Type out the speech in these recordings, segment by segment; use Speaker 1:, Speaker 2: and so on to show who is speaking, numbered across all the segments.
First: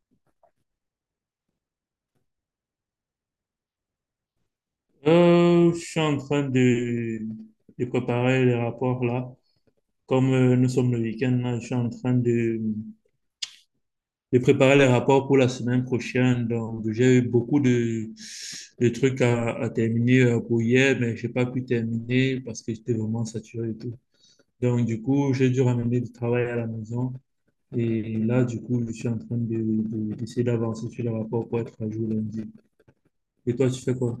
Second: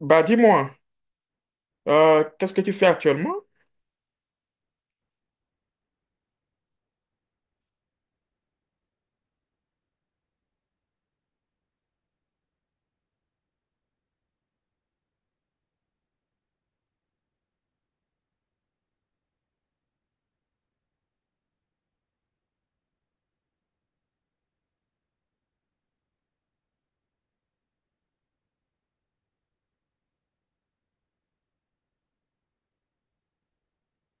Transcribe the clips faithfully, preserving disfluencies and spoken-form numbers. Speaker 1: Bah dis-moi, euh, qu'est-ce que tu fais actuellement?
Speaker 2: Euh, je suis en train de, de préparer les rapports là. Comme euh, nous sommes le week-end là, je suis en train de, de préparer les rapports pour la semaine prochaine. Donc, j'ai eu beaucoup de, de trucs à, à terminer euh, pour hier, mais j'ai pas pu terminer parce que j'étais vraiment saturé et tout. Donc, du coup, j'ai dû ramener du travail à la maison. Et là, du coup, je suis en train de, de- d'essayer d'avancer sur les rapports pour être à jour lundi. Et toi, tu fais quoi?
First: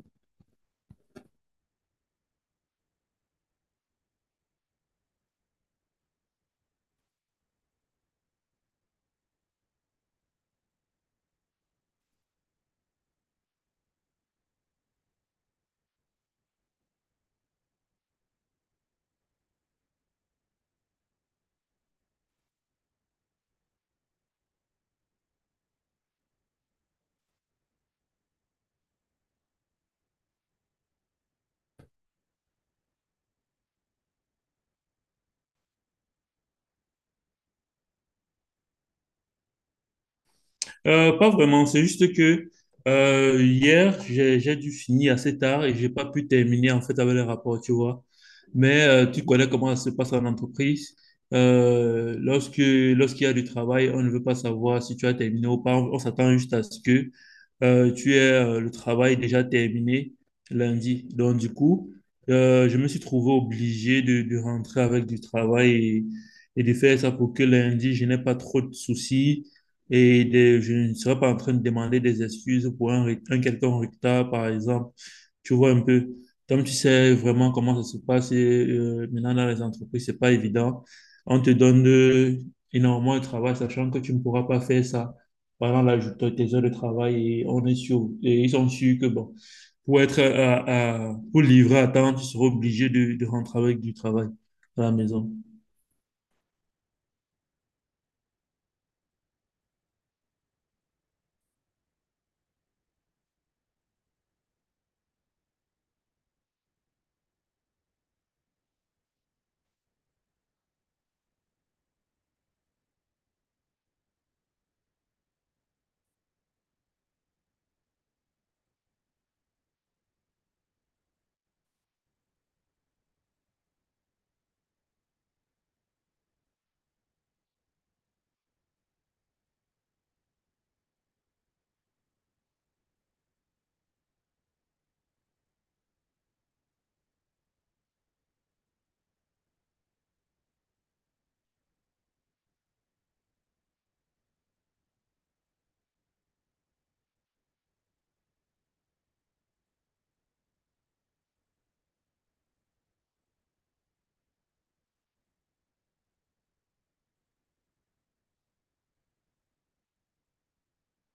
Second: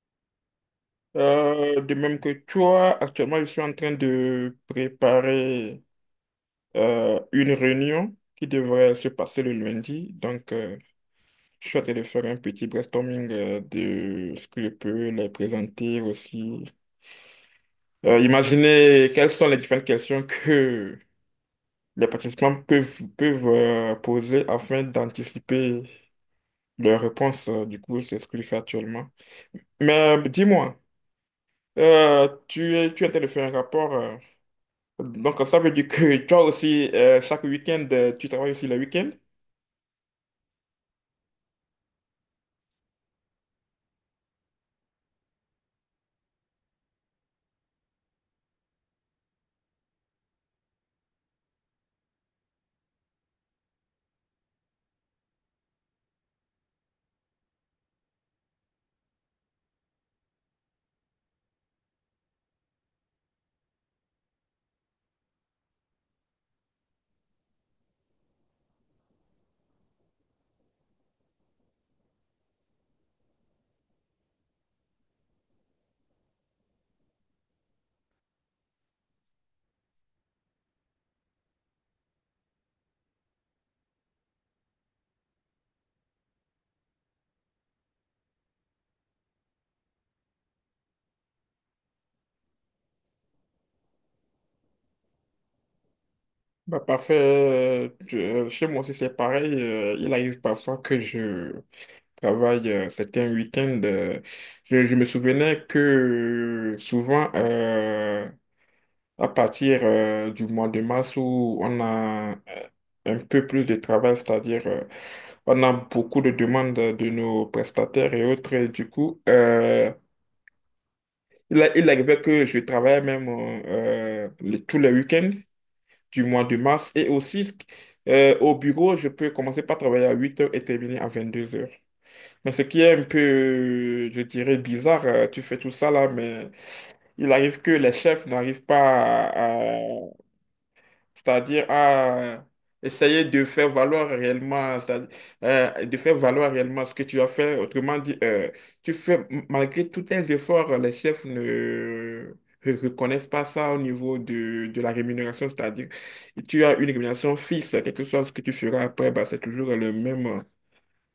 Speaker 1: Euh, de même que toi, actuellement, je suis en train de préparer euh, une réunion qui devrait se passer le lundi. Donc, euh, je suis en train de faire un petit brainstorming euh, de ce que je peux les présenter aussi. Euh, imaginez quelles sont les différentes questions que les participants peuvent, peuvent euh, poser afin d'anticiper leurs réponses. Euh, Du coup, c'est ce que je fais actuellement. Mais dis-moi. Euh, tu es, tu étais de faire un rapport, euh, donc, ça veut dire que toi aussi, euh, chaque week-end, euh, tu travailles aussi le week-end?
Speaker 2: Euh, pas vraiment, c'est juste que euh, hier, j'ai, j'ai dû finir assez tard et j'ai pas pu terminer en fait avec les rapports, tu vois. Mais euh, tu connais comment ça se passe en entreprise. Euh, lorsque, lorsqu'il y a du travail, on ne veut pas savoir si tu as terminé ou pas. On, on s'attend juste à ce que euh, tu aies euh, le travail déjà terminé lundi. Donc, du coup, euh, je me suis trouvé obligé de, de rentrer avec du travail et, et de faire ça pour que lundi, je n'ai pas trop de soucis et des- je ne serais pas en train de demander des excuses pour un, re- un quelconque retard, par exemple. Tu vois un peu, comme tu sais vraiment comment ça se passe et, euh, maintenant dans les entreprises, c'est pas évident. On te donne euh, énormément de travail, sachant que tu ne pourras pas faire ça pendant la, tes heures de travail. Et on est sûr, et ils sont sûrs que bon, pour être à, à- pour livrer à temps, tu seras obligé de, de rentrer avec du travail à la maison.
Speaker 1: Bah, parfait. Euh, tu- euh, chez moi aussi, c'est pareil. Euh, il arrive parfois que je travaille euh, certains week-ends. euh, je, je me souvenais que souvent, euh, à partir euh, du mois de mars où on a euh, un peu plus de travail, c'est-à-dire euh, on a beaucoup de demandes de nos prestataires et autres. Et du coup, euh, Il, a- il arrivait que je travaillais même euh, les- tous les week-ends du mois de mars et aussi euh, au bureau, je peux commencer par travailler à huit heures et terminer à vingt-deux heures. Mais ce qui est un peu, euh, je dirais, bizarre, euh, tu fais tout ça là, mais il arrive que les chefs n'arrivent pas à, c'est-à-dire à essayer de faire valoir réellement, c'est-à-dire, euh, de faire valoir réellement ce que tu as fait. Autrement dit, euh, tu fais, malgré tous tes efforts, les chefs ne re- reconnaissent pas ça au niveau de, de la rémunération. C'est-à-dire, tu as une rémunération fixe, quelque chose que tu feras après, bah, c'est toujours le même,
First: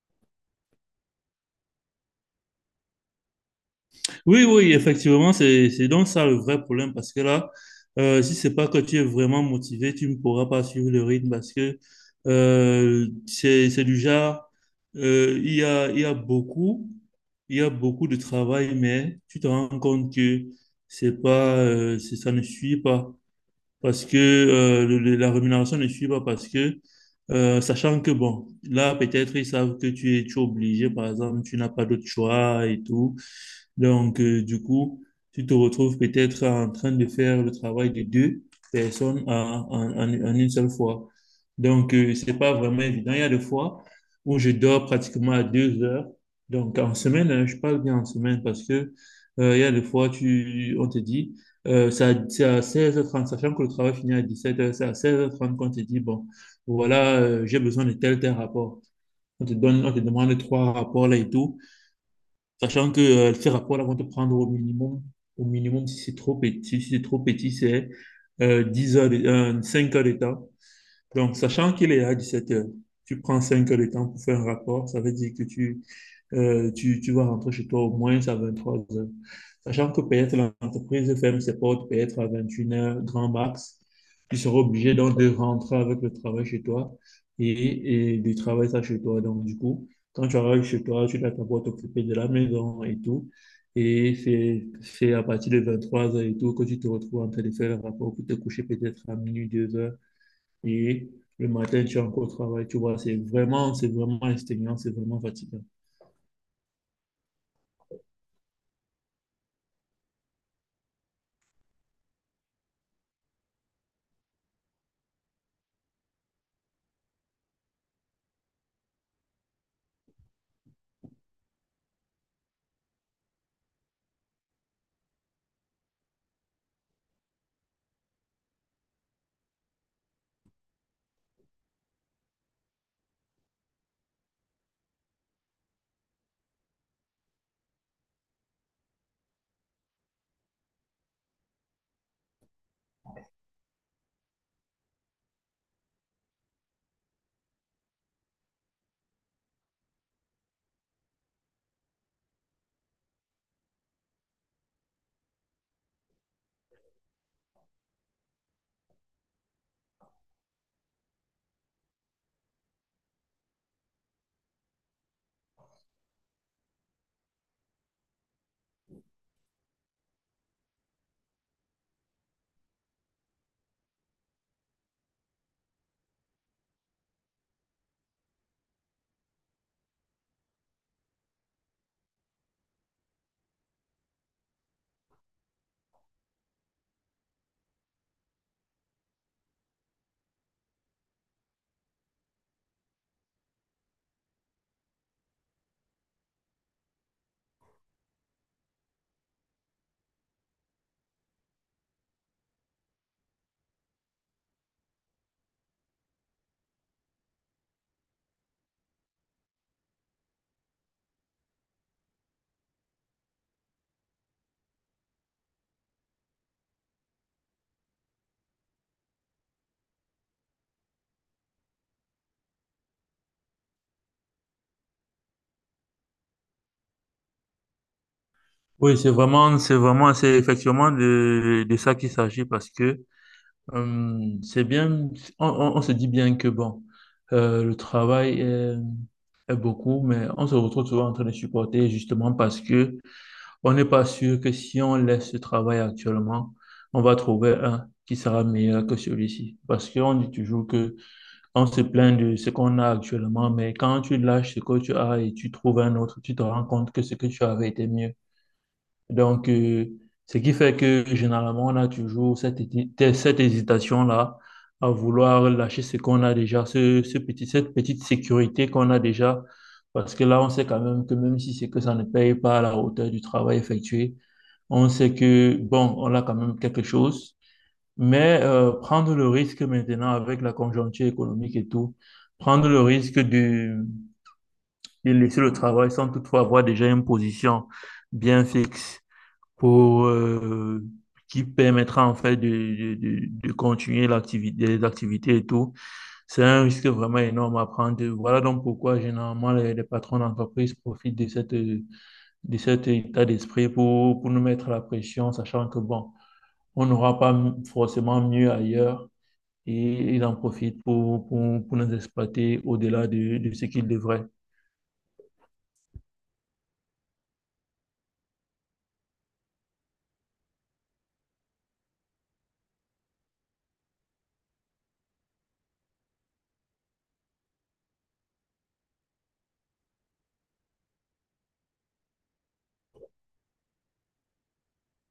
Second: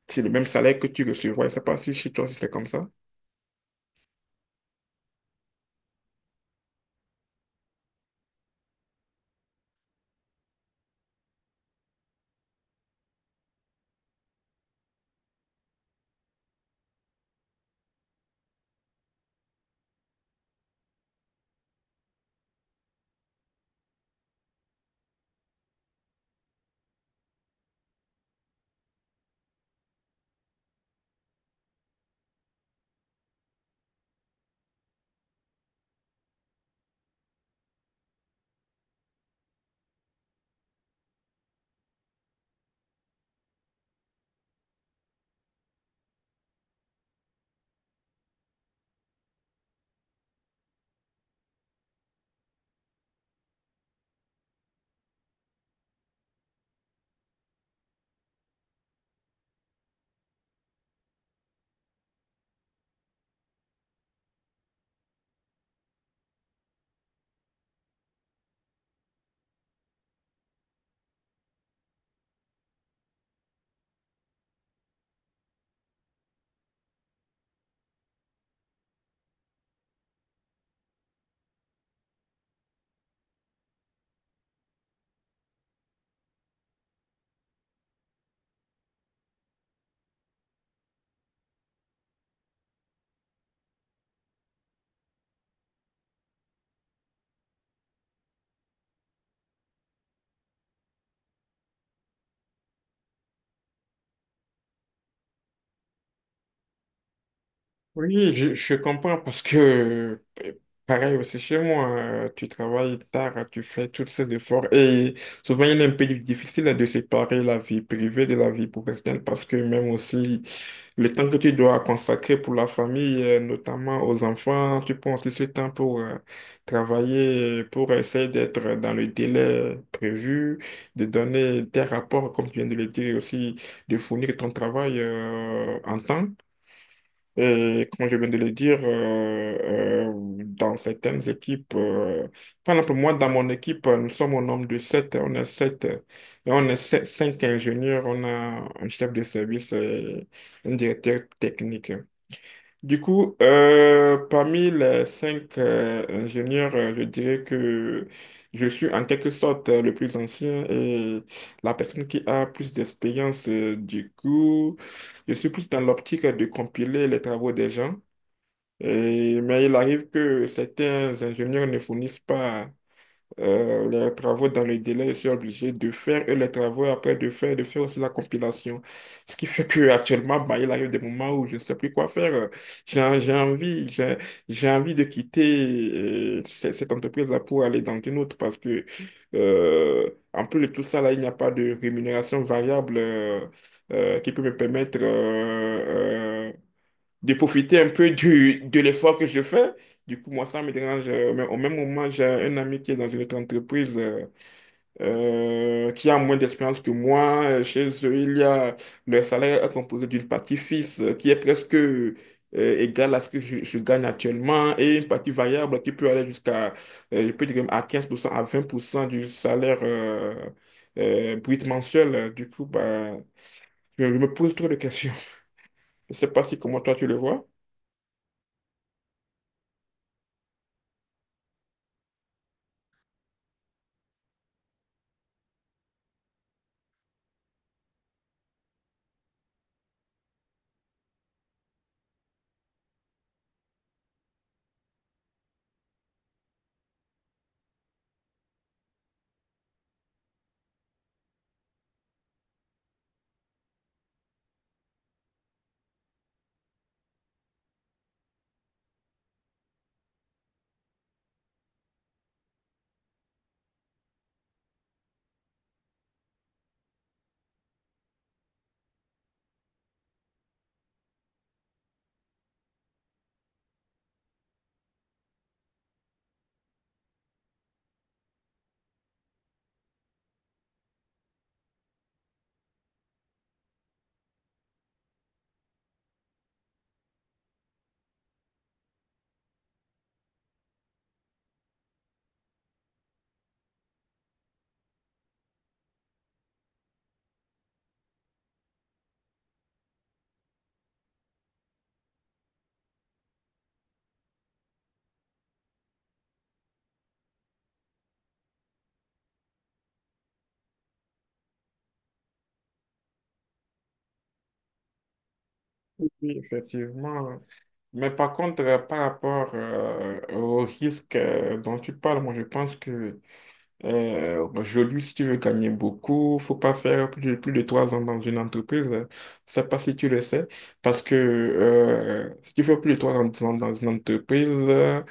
Speaker 1: c'est le même salaire que tu recevras. Je ne sais pas si chez toi, si c'est comme ça.
Speaker 2: Oui, oui, effectivement, c'est, c'est donc ça le vrai problème parce que là, euh, si c'est pas que tu es vraiment motivé, tu ne pourras pas suivre le rythme parce que euh, c'est, c'est du genre, euh, il y a, il y a beaucoup, il y a beaucoup de travail, mais tu te rends compte que c'est pas, euh, c'est- ça ne suit pas parce que euh, le- le- la rémunération ne suit pas parce que euh, sachant que bon, là peut-être ils savent que tu es, tu es obligé, par exemple, tu n'as pas d'autre choix et tout. Donc, euh, du coup, tu te retrouves peut-être en train de faire le travail de deux personnes en, en- en- en une seule fois. Donc, euh, c'est pas vraiment évident. Il y a des fois où je dors pratiquement à deux heures. Donc, en semaine, hein, je parle bien en semaine parce que euh, il y a des fois, tu, on te dit, euh, c'est à, c'est à seize heures trente, sachant que le travail finit à dix-sept heures, c'est à seize heures trente qu'on te dit, bon, voilà, euh, j'ai besoin de tel, tel rapport. On te donne, on te demande trois rapports là et tout. Sachant que euh, ces rapports-là vont te prendre au minimum, au minimum, si c'est trop petit, si c'est trop petit, c'est euh, dix heures de- euh, cinq heures de temps. Donc, sachant qu'il est à dix-sept heures, tu prends cinq heures de temps pour faire un rapport, ça veut dire que tu, euh, tu, tu vas rentrer chez toi au moins à vingt-trois heures. Sachant que peut-être l'entreprise ferme ses portes peut-être à vingt et une heures, grand max. Tu seras obligé donc de rentrer avec le travail chez toi et, et de travailler ça chez toi. Donc, du coup, quand tu arrives chez toi, tu dois d'abord t'occuper de la maison et tout. Et c'est c'est à partir de vingt-trois heures et tout que tu te retrouves en train de faire le rapport pour te coucher peut-être à minuit, deux heures. Et le matin, tu es encore au travail. Tu vois, c'est vraiment, c'est vraiment exténuant, c'est vraiment fatigant.
Speaker 1: Oui, je, je comprends parce que euh, pareil aussi chez moi, euh, tu travailles tard, tu fais tous ces efforts et souvent il est un peu difficile de séparer la vie privée de la vie professionnelle parce que même aussi le temps que tu dois consacrer pour la famille, euh, notamment aux enfants, tu penses aussi ce temps pour euh, travailler, pour essayer d'être dans le délai prévu, de donner tes rapports, comme tu viens de le dire, et aussi de fournir ton travail euh, en temps. Et comme je viens de le dire, euh, euh, dans certaines équipes, euh, par exemple, moi, dans mon équipe, euh, nous sommes au nombre de sept. On est sept. Euh, et on est sept- cinq ingénieurs. On a un chef de service et un directeur technique. Du coup, euh, parmi les cinq euh, ingénieurs, euh, je dirais que je suis en quelque sorte euh, le plus ancien et la personne qui a plus d'expérience. Euh, du coup, je suis plus dans l'optique de compiler les travaux des gens. Et- mais il arrive que certains ingénieurs ne fournissent pas euh, les travaux dans le délai, je suis obligé de faire et les travaux après de faire, de faire aussi la compilation. Ce qui fait que actuellement, bah, il arrive des moments où je ne sais plus quoi faire. J'ai, en- j'ai envie, j'ai, j'ai envie de quitter euh, ce- cette entreprise-là pour aller dans une autre parce que, euh, en plus de tout ça, là, il n'y a pas de rémunération variable euh, euh, qui peut me permettre euh, euh, de profiter un peu du, de l'effort que je fais. Du coup, moi, ça me dérange. euh, Mais au même moment, j'ai un ami qui est dans une autre entreprise euh, euh, qui a moins d'expérience que moi. Euh, Chez eux, il y a le salaire est composé d'une partie fixe euh, qui est presque euh, égale à ce que je, je gagne actuellement et une partie variable qui peut aller jusqu'à, euh, je peux dire, même à quinze pour cent à vingt pour cent du salaire euh, euh, brut mensuel. Du coup, bah, je, je me pose trop de questions. Je ne sais pas si comment toi tu le vois.
Speaker 2: Oui, c'est vraiment, c'est vraiment, c'est effectivement de, de ça qu'il s'agit parce que euh, c'est bien, on, on- on se dit bien que bon, euh, le travail est, est beaucoup, mais on se retrouve souvent en train de supporter justement parce que on n'est pas sûr que si on laisse ce travail actuellement, on va trouver un qui sera meilleur que celui-ci. Parce qu'on dit toujours que on se plaint de ce qu'on a actuellement, mais quand tu lâches ce que tu as et tu trouves un autre, tu te rends compte que ce que tu avais était mieux. Donc, euh, ce qui fait que généralement, on a toujours cette, héti- cette hésitation-là à vouloir lâcher ce qu'on a déjà, ce, ce petit, cette petite sécurité qu'on a déjà, parce que là, on sait quand même que même si c'est que ça ne paye pas à la hauteur du travail effectué, on sait que, bon, on a quand même quelque chose, mais euh, prendre le risque maintenant avec la conjoncture économique et tout, prendre le risque de, de laisser le travail sans toutefois avoir déjà une position bien fixe pour, euh, qui permettra en fait de, de, de continuer l'activité, les activités et tout. C'est un risque vraiment énorme à prendre. Voilà donc pourquoi généralement les, les patrons d'entreprise profitent de, cette, de cet état d'esprit pour, pour nous mettre la pression, sachant que bon, on n'aura pas forcément mieux ailleurs et ils en profitent pour, pour, pour nous exploiter au-delà de, de ce qu'ils devraient.
Speaker 1: Oui, effectivement. Mais par contre, euh, par rapport euh, au risque euh, dont tu parles, moi je pense que euh, aujourd'hui, si tu veux gagner beaucoup, faut pas faire plus, plus de trois ans dans une entreprise. Je sais pas si tu le sais, parce que euh, si tu fais plus de trois ans dans une entreprise, euh,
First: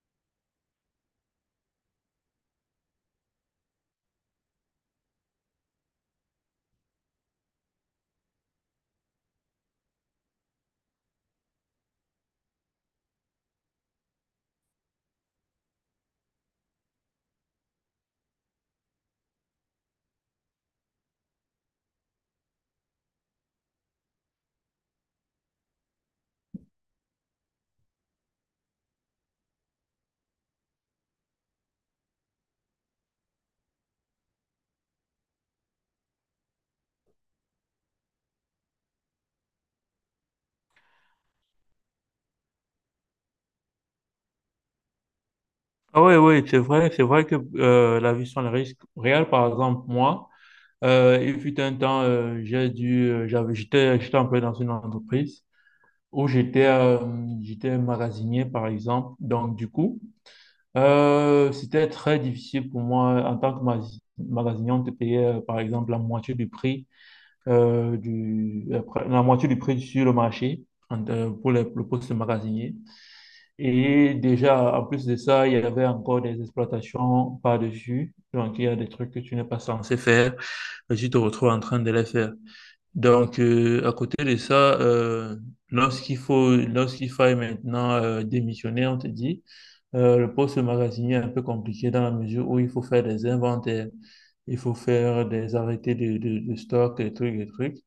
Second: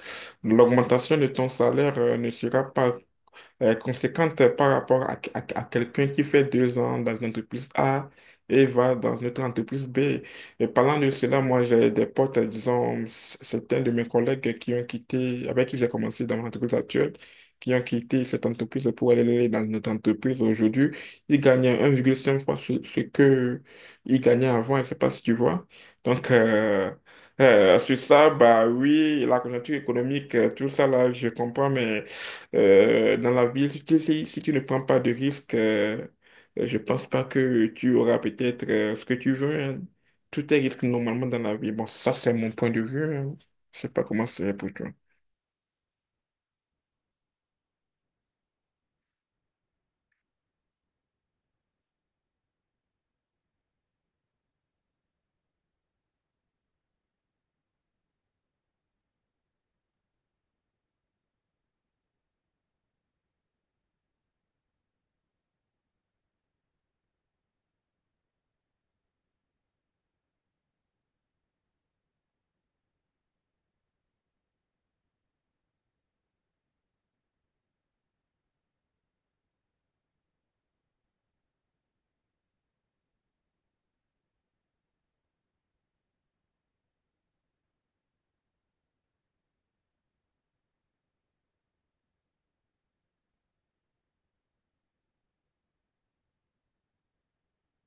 Speaker 1: l'augmentation de ton salaire euh, ne sera pas euh, conséquente par rapport à, à- à quelqu'un qui fait deux ans dans une entreprise A et va dans une autre entreprise B. Et parlant de cela, moi, j'ai des potes, disons, c- certains de mes collègues qui ont quitté, avec qui j'ai commencé dans mon entreprise actuelle, qui ont quitté cette entreprise pour aller dans notre entreprise aujourd'hui. Ils gagnaient un virgule cinq fois ce, ce que ils gagnaient avant, je ne sais pas si tu vois. Donc, euh, euh, sur ça, bah oui, la conjoncture économique, euh, tout ça là, je comprends, mais euh, dans la ville, si, tu si- si tu ne prends pas de risques, euh, je pense pas que tu auras peut-être euh, ce que tu veux, hein. Tout est risque normalement dans la vie. Bon, ça, c'est mon point de vue, hein. Je sais pas comment c'est pour toi.
Speaker 2: Ah oui, oui, c'est vrai, c'est vrai que euh, la vie sans le risque réel, par exemple, moi, Euh, il fut un temps, euh, j'ai dû, euh, j'avais, j'étais, j'étais employé dans une entreprise où j'étais, euh, j'étais magasinier, par exemple. Donc, du coup, euh, c'était très difficile pour moi en tant que magasi- magasinier, on te payait, euh, par exemple, la moitié du prix, euh, du, euh, pr- la moitié du prix sur le marché en- euh, pour le, le poste de magasinier. Et déjà, en plus de ça, il y avait encore des exploitations par-dessus. Donc, il y a des trucs que tu n'es pas censé faire et tu te retrouves en train de les faire. Donc, euh, à côté de ça, euh, lorsqu'il faut, lorsqu'il faille maintenant euh, démissionner, on te dit, euh, le poste de magasinier est un peu compliqué dans la mesure où il faut faire des inventaires, il faut faire des arrêtés de, de, de stock, des trucs, des trucs.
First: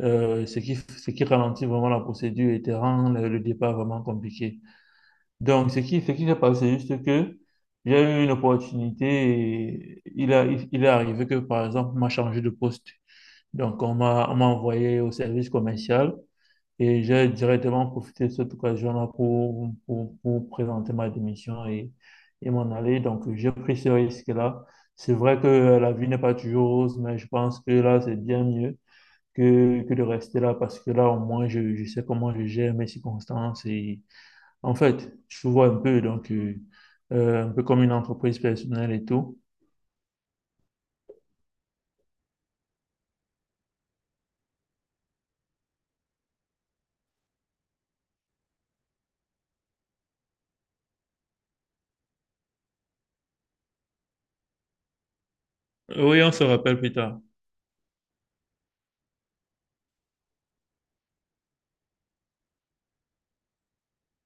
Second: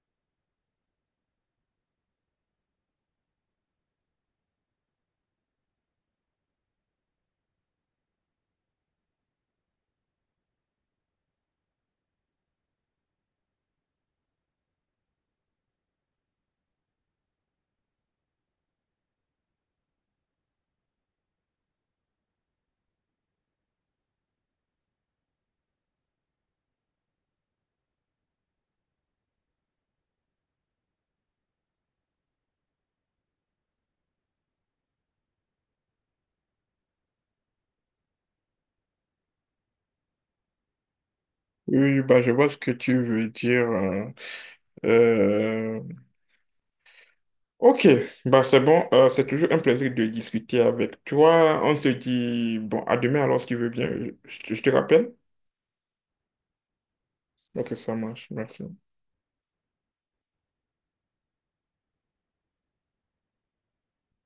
Speaker 2: Euh, ce qui, ce qui ralentit vraiment la procédure et te rend le, le départ vraiment compliqué. Donc, ce qui, ce qui s'est passé, c'est juste que j'ai eu une opportunité et il a, il, il est arrivé que, par exemple, on m'a changé de poste. Donc, on m'a on m'a envoyé au service commercial et j'ai directement profité de cette occasion-là pour, pour, pour présenter ma démission et, et m'en aller. Donc, j'ai pris ce risque-là. C'est vrai que la vie n'est pas toujours rose, mais je pense que là, c'est bien mieux que, que de rester là parce que là, au moins, je, je sais comment je gère mes circonstances. Et en fait, je vois un peu, donc, euh, euh, un peu comme une entreprise personnelle et tout.
Speaker 1: Oui, bah, je vois ce que tu veux dire, hein. Euh, ok, bah, c'est bon. Euh, c'est toujours un plaisir de discuter avec toi. On se dit, bon, à demain alors, si tu veux bien. Je, je te rappelle.
Speaker 2: Oui, on se rappelle plus tard.
Speaker 1: Ok, ça marche. Merci.